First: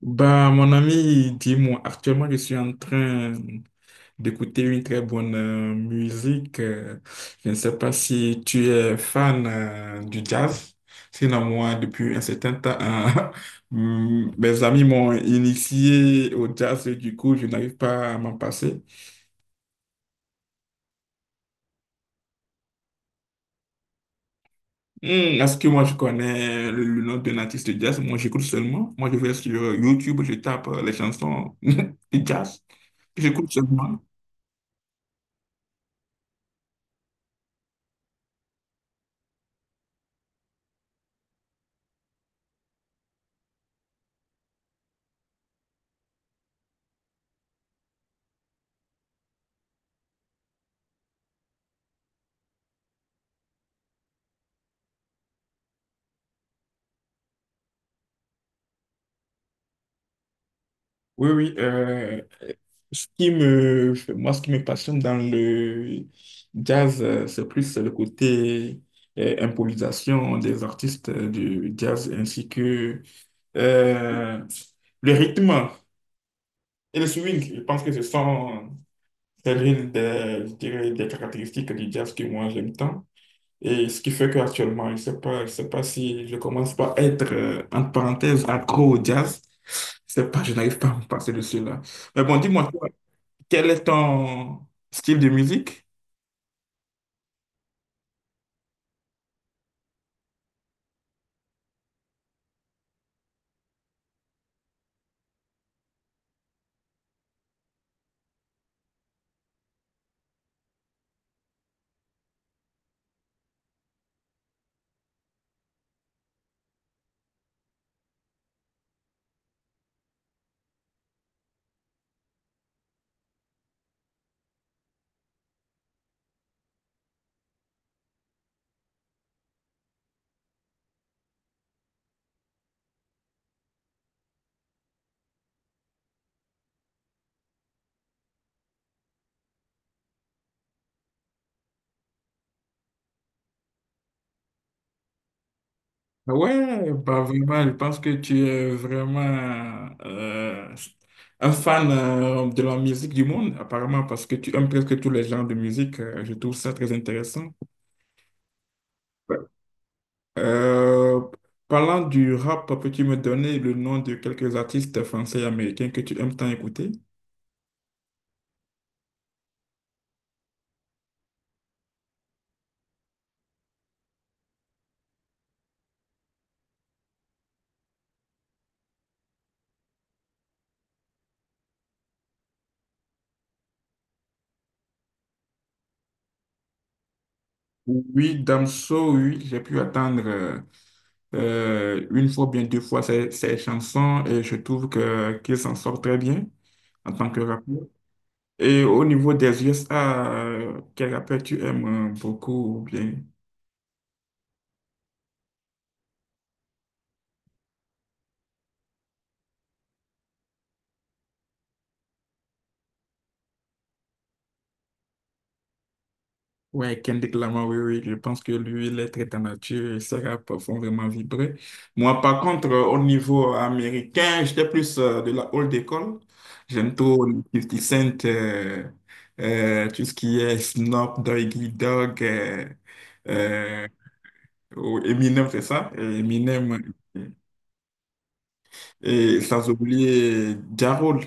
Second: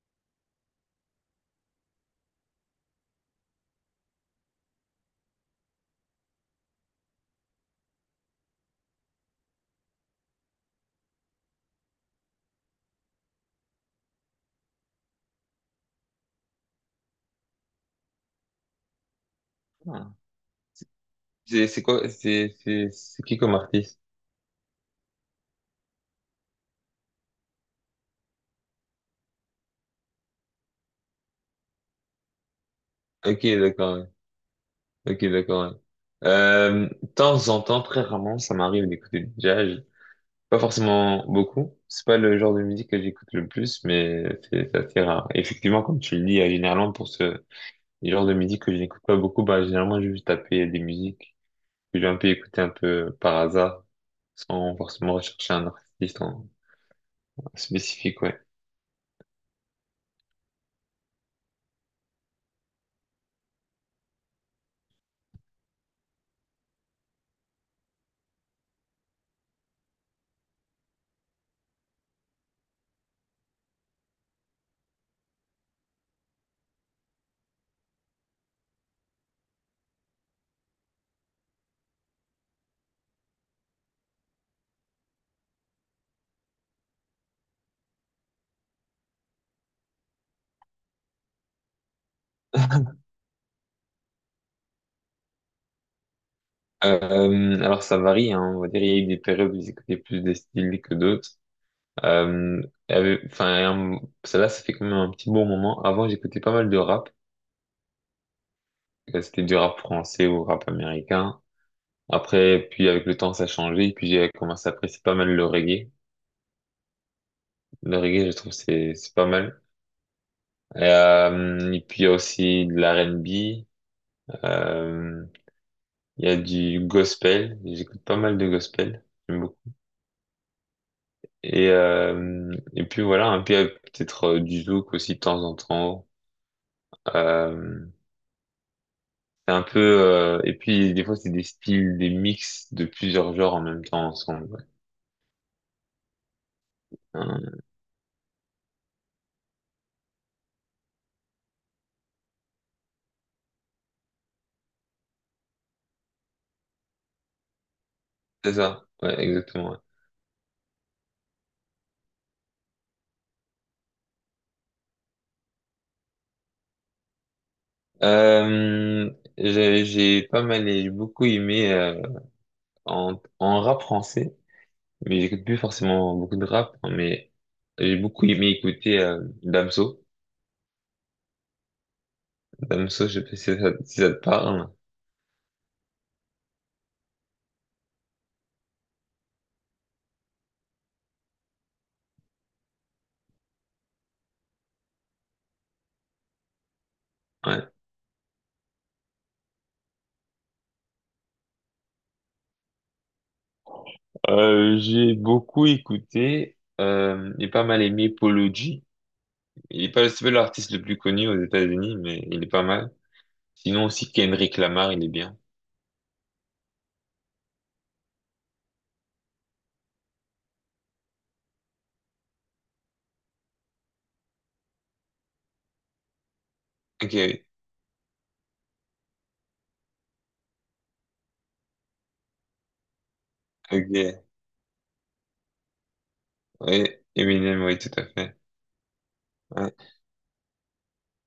Bah, mon ami, dis-moi, actuellement, je suis en train d'écouter une très bonne musique. Je ne sais pas si tu es fan du jazz. Sinon, moi, depuis un certain temps, mes amis m'ont initié au jazz et du coup, je n'arrive pas à m'en passer. Ah. C'est quoi? C'est qui comme artiste? Hmm, Est-ce que moi, je connais le nom d'un artiste de jazz? Moi, j'écoute seulement. Moi, je vais sur YouTube, je tape les chansons du jazz. Ok, J'écoute seulement. d'accord. Ouais. Ok, d'accord. Ouais. De temps en temps, très rarement, ça m'arrive d'écouter du jazz. Pas forcément beaucoup. C'est pas le genre de musique que j'écoute le plus, mais c'est assez rare. Effectivement, comme tu le dis, généralement pour ce les genres de musique que je n'écoute pas beaucoup, bah généralement je vais juste taper des musiques que j'ai un peu écoutées un peu par hasard, sans forcément rechercher un artiste en spécifique, ouais. Oui, oui. Moi, ce qui me passionne dans le jazz, c'est plus le côté improvisation des artistes du jazz ainsi que euh, le rythme et le swing. Je pense que ce sont c'est l'une des, je dirais, des caractéristiques du jazz que moi j'aime tant. Et ce qui fait qu'actuellement, je sais pas si je commence pas à être, entre parenthèses, accro au jazz. Je sais pas, je n'arrive pas à me passer de celui-là. Mais bon, dis-moi, toi, quel est ton style de musique? Alors ça varie, hein, on va dire il y a eu des périodes où ils écoutaient plus des styles que d'autres. Euh, enfin, un- celle-là, ça fait quand même un petit bon moment. Avant, j'écoutais pas mal de rap. C'était du rap français ou rap américain. Après, puis avec le temps, ça a changé. Puis j'ai commencé à apprécier pas mal le reggae. Le reggae, je trouve, c'est pas mal. Et puis il y a aussi de l'R&B. Euh, il y a du gospel. J'écoute pas mal de gospel. J'aime beaucoup. Et puis voilà, un peu peut-être du zouk aussi de temps en temps. Euh, c'est un peu et puis des fois c'est des styles, des mix de plusieurs genres en même temps ensemble. Ouais. Ah ouais, bah Hein, vraiment, je pense que tu es vraiment un fan de la musique du monde, apparemment, parce que tu aimes presque tous les genres de musique. Je trouve ça très intéressant. c'est ça, ouais, exactement. Ouais. Euh, parlant du rap, peux-tu me donner le nom de quelques artistes français et américains que tu aimes tant écouter? Euh, j'ai pas mal, et j'ai beaucoup aimé en rap français, mais j'écoute plus forcément beaucoup de rap, hein, mais j'ai beaucoup aimé écouter Damso. Damso, je sais pas si ça te parle. Oui, Damso, oui, j'ai pu attendre une fois, bien deux fois ses chansons et je trouve que qu'il s'en sort très bien en tant que Ouais. rappeur. Et au niveau des USA, quel rappeur tu aimes beaucoup ou bien? J'ai beaucoup écouté et pas mal aimé Polo G. Il est pas, c'est pas l'artiste le plus connu aux États-Unis, mais il est pas mal. Sinon aussi Kendrick Lamar, il est bien. Ouais, Kendrick Lamar, oui, oui, je pense que lui, il est très en nature et ses rap font vraiment vibrer. Moi, par contre, au niveau américain, j'étais plus de la old école. J'aime trop Ok, 50 Cent, tout ce qui est Snoop Doggy Dogg, euh, ok, ou Eminem, c'est ça? Eminem, ouais, Eminem, oui, tout à fait. et sans Ouais. oublier Ja Rule.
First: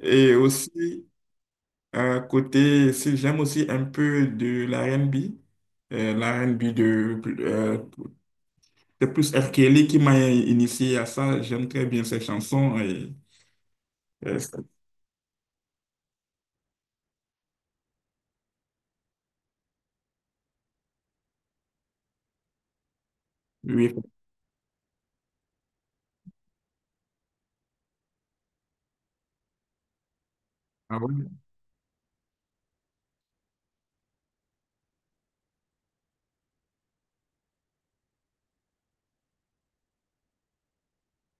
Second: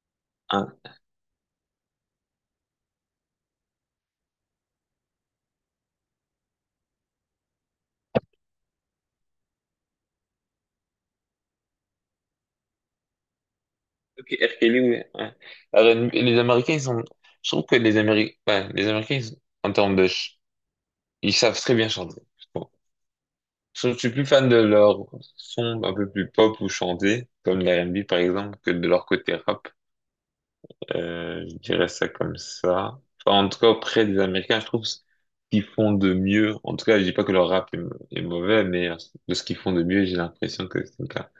Et Ah, aussi, côté, si j'aime aussi un peu de l'R&B, de, de plus R. Kelly qui m'a initié à ça. J'aime très bien ses chansons. Et, ok, euh, R. Kelly, oui. Ouais. Alors, les Américains, ils sont, je trouve que les Américains, ouais, les Américains, en termes de, ils savent très bien chanter, je trouve. Je oui, je suis plus fan de leur son un peu plus pop ou chanté, comme l'R&B par exemple, que de leur côté rap. ah ouais. Je dirais ça comme ça. Enfin, en tout cas, auprès des Américains, je trouve ce qu'ils font de mieux. En tout cas, je dis pas que leur rap est mauvais, mais de ce qu'ils font de mieux, j'ai l'impression que c'est le cas.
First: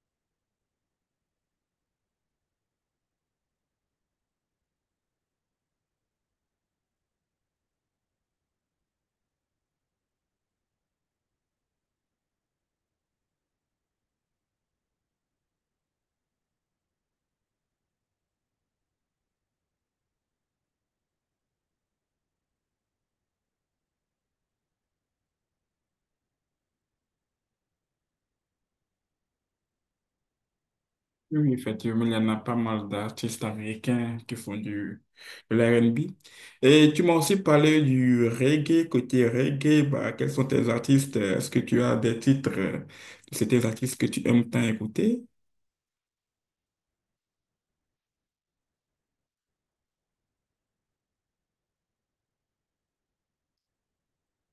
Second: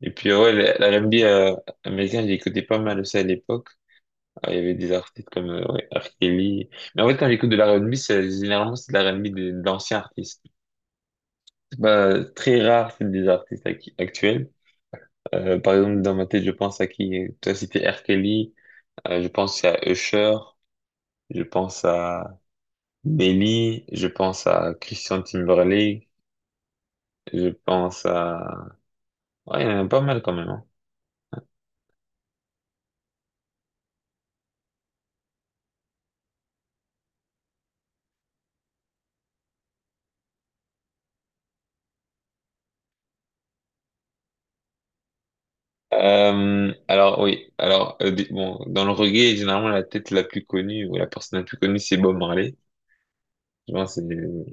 Et puis, ouais, la R&B américain, j'ai écouté pas mal aussi à l'époque. Ah, il y avait des artistes comme ouais, R. Kelly. Mais en fait, quand j'écoute de la R&B, c'est généralement c'est de la R&B d'anciens artistes. C'est pas très rare, c'est des artistes actuels. Par exemple, dans ma tête, je pense à qui? Toi, c'était R. Kelly. Je pense à Usher. Je pense à Nelly, je pense à Christian Timberlake, je pense à... Ouais, il y en a pas mal quand même. Hein. Oui, oui, effectivement, il y en a pas mal d'artistes américains qui font de l'R&B. Et tu m'as aussi parlé du reggae, côté reggae, bah, quels sont tes artistes? Est-ce que tu as des titres de ces artistes que tu aimes tant écouter? Alors oui, alors bon, dans le reggae, généralement la tête la plus connue ou la personne la plus connue, c'est Bob Marley. Je pense que c'est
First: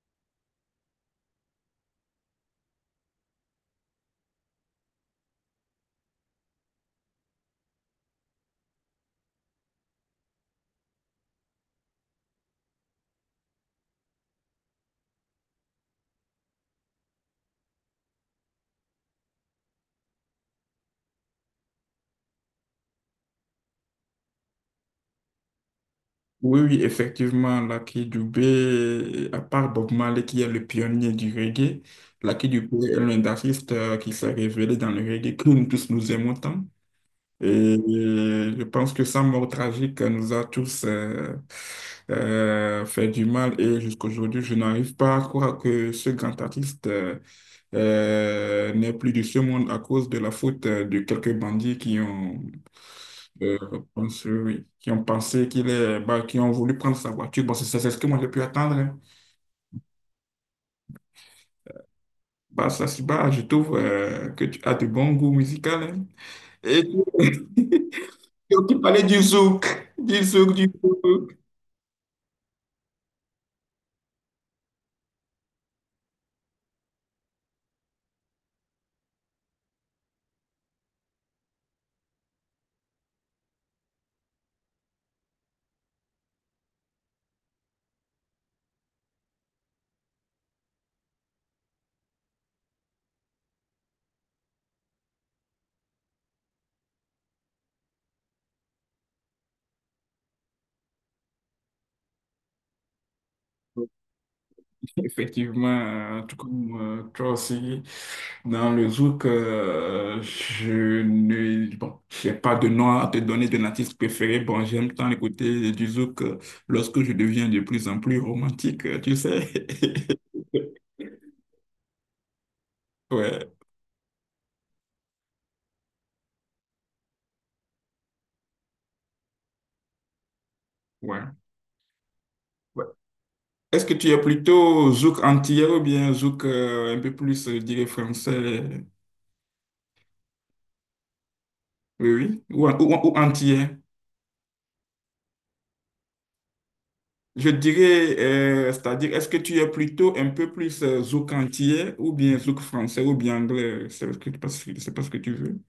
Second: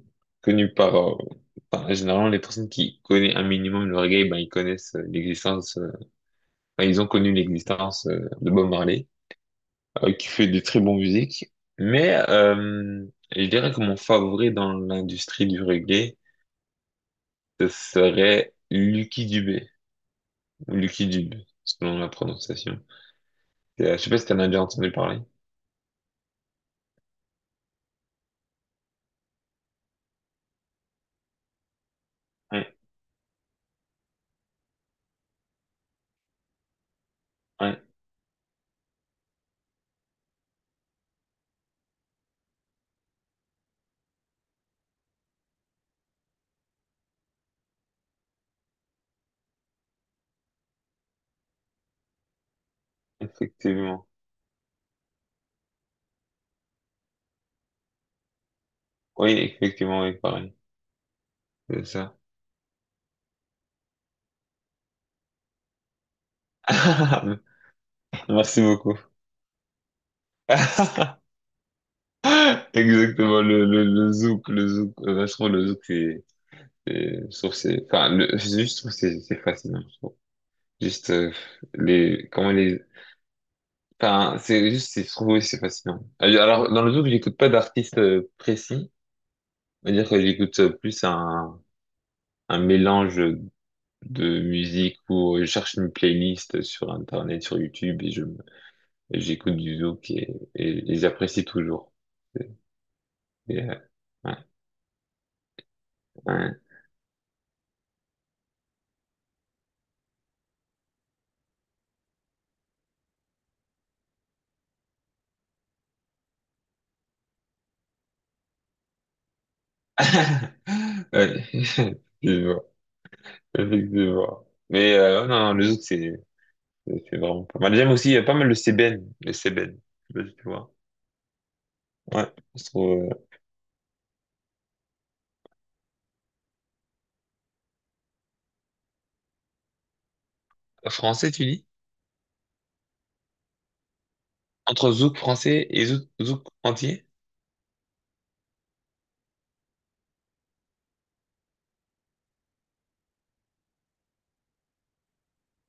connu par, généralement les personnes qui connaissent un minimum le reggae, ben ils connaissent l'existence, ben, ils ont connu l'existence de Bob Marley. Qui fait des très bonnes musiques. Mais je dirais que mon favori dans l'industrie du reggae, ce serait Lucky Dubé, ou Lucky Dube, selon la prononciation. Je sais pas si t'en as déjà entendu parler. Oui, oui, effectivement, Lucky Dubé, à part Bob Marley qui est le pionnier du reggae, Lucky Ouais, Dubé est l'un des artistes qui s'est révélé dans le reggae que nous tous nous aimons tant. Et ouais, je pense que sa mort tragique nous a tous fait du mal et jusqu'aujourd'hui, je n'arrive pas à croire que ce grand artiste n'est plus de ce monde à cause de la faute de quelques bandits qui ont euh, effectivement. Oui, oui, qui ont pensé qui ont voulu prendre sa voiture. Bon, c'est ce que moi j'ai pu attendre, hein. Oui, effectivement, oui, pareil. C'est ça. Bah, ça, c'est bah, je trouve que tu as de bons goûts musicaux, hein. Et tu, Merci tu beaucoup. parlais du zouk, du zouk, du zouk. Exactement, le zouk, le zouk. Je trouve le zouk, je trouve c'est, enfin, je juste trouve que c'est fascinant, je trouve. Juste, les, comment les, enfin, c'est juste, je trouve aussi c'est fascinant. Alors, dans le zouk, j'écoute pas d'artiste précis. C'est à dire que j'écoute plus un mélange de musique où je cherche une playlist sur Internet, sur YouTube et et j'écoute du zouk et j'apprécie toujours. Et, euh, ouais, Effectivement, tout ouais. comme toi aussi, dans le zouk, je ne, bon, j'ai pas de nom à te donner de l'artiste préféré. Bon, j'aime tant écouter du zouk lorsque je deviens de plus en plus romantique, tu sais. Ouais, effectivement, Ouais, effectivement. Mais ouais, non, non, le zouk, c'est vraiment pas mal. J'aime aussi, il y a pas mal le sébène, le sébène. Je sais pas si tu vois. ouais, Ouais, je ouais. trouve, Est-ce que tu es plutôt zouk antillais ou bien zouk un peu plus, je dirais, français? français, tu dis? Oui, oui. Ou antillais? Entre zouk français et zouk entier? Je dirais, c'est-à-dire, est-ce que tu es plutôt un peu plus zouk antillais ou bien zouk français ou bien anglais? C'est pas ce que tu veux.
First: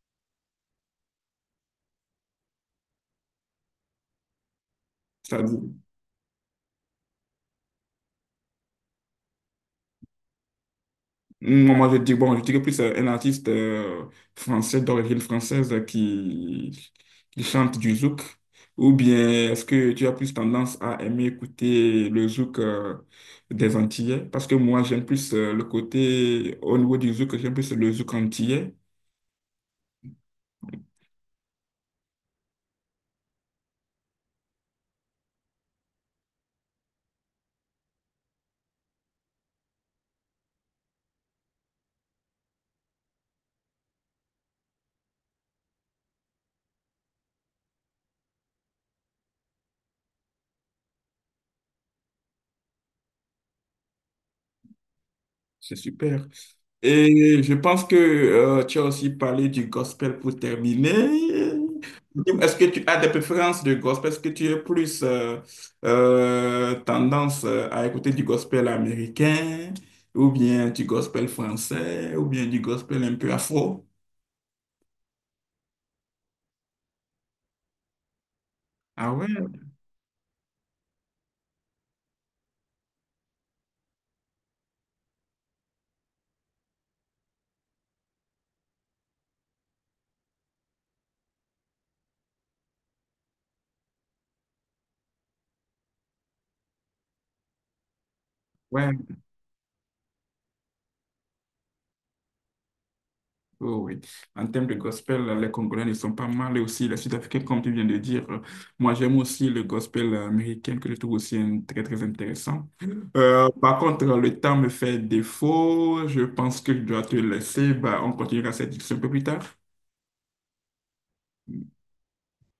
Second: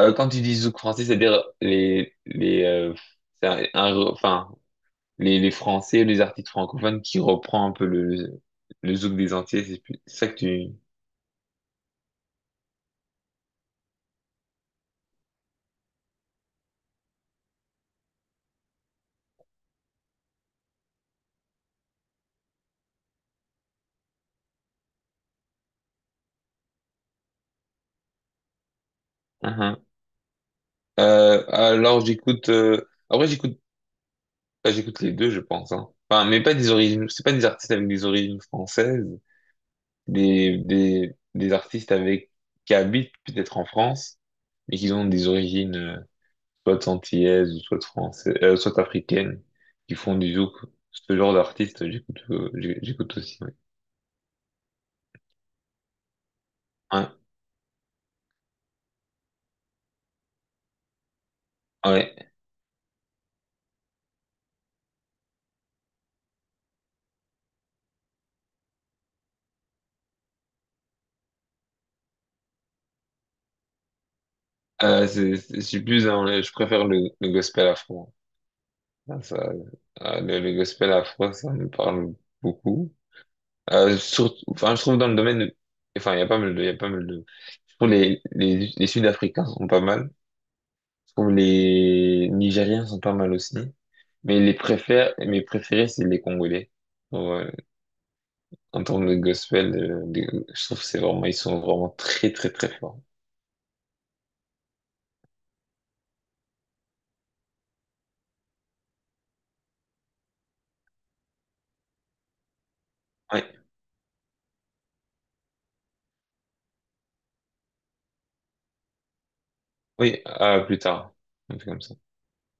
Quand tu dis zouk français, c'est-à-dire c'est un enfin, les C'est-à-dire, Français, les artistes francophones qui reprend un peu le zouk des entiers, c'est ça que tu... moi, je dis, bon, je dirais plus un artiste français d'origine française qui chante du zouk. Ou bien est-ce que tu as plus tendance à aimer écouter le zouk des Antillais? Parce que moi, j'aime plus le côté, au niveau du zouk, j'aime plus le zouk antillais. Mhm. Alors j'écoute... Après j'écoute les deux, je pense. Hein. Enfin, mais pas des origines... C'est pas des artistes avec des origines françaises, des artistes avec qui habitent peut-être en France, mais qui ont des origines... soit antillaise, ou soit française, soit africaine, qui font du zouk. Ce genre d'artiste, j'écoute, j'écoute aussi, ouais. C'est super. Ouais, Et je pense que tu as aussi parlé du gospel pour terminer. ouais. Est-ce que tu as des préférences de gospel? Est-ce que tu es plus tendance à écouter du gospel américain ou bien du gospel français ou bien du gospel un peu afro? Je suis plus je préfère le gospel afro. Ah Ça, ouais, ça, le gospel afro, ça me parle beaucoup. Enfin, je trouve dans le domaine, enfin, il y a pas mal de, je trouve les Sud-Africains sont pas mal. Je trouve les Nigériens sont pas mal aussi. Mais mes préférés, c'est les Congolais. Ouais, en ouais. termes de gospel, je trouve que c'est vraiment, ils sont vraiment très très très forts. Oh oui. En termes de gospel, les Congolais ne sont pas mal et aussi les Sud-Africains, comme tu viens de dire. Moi, j'aime aussi le gospel américain que je trouve aussi très, très intéressant. Euh, Ouais. par contre, le temps me fait défaut. Je pense que je dois te laisser. Bah, on continuera cette discussion un peu plus tard. Oui, à plus tard. Un peu comme ça.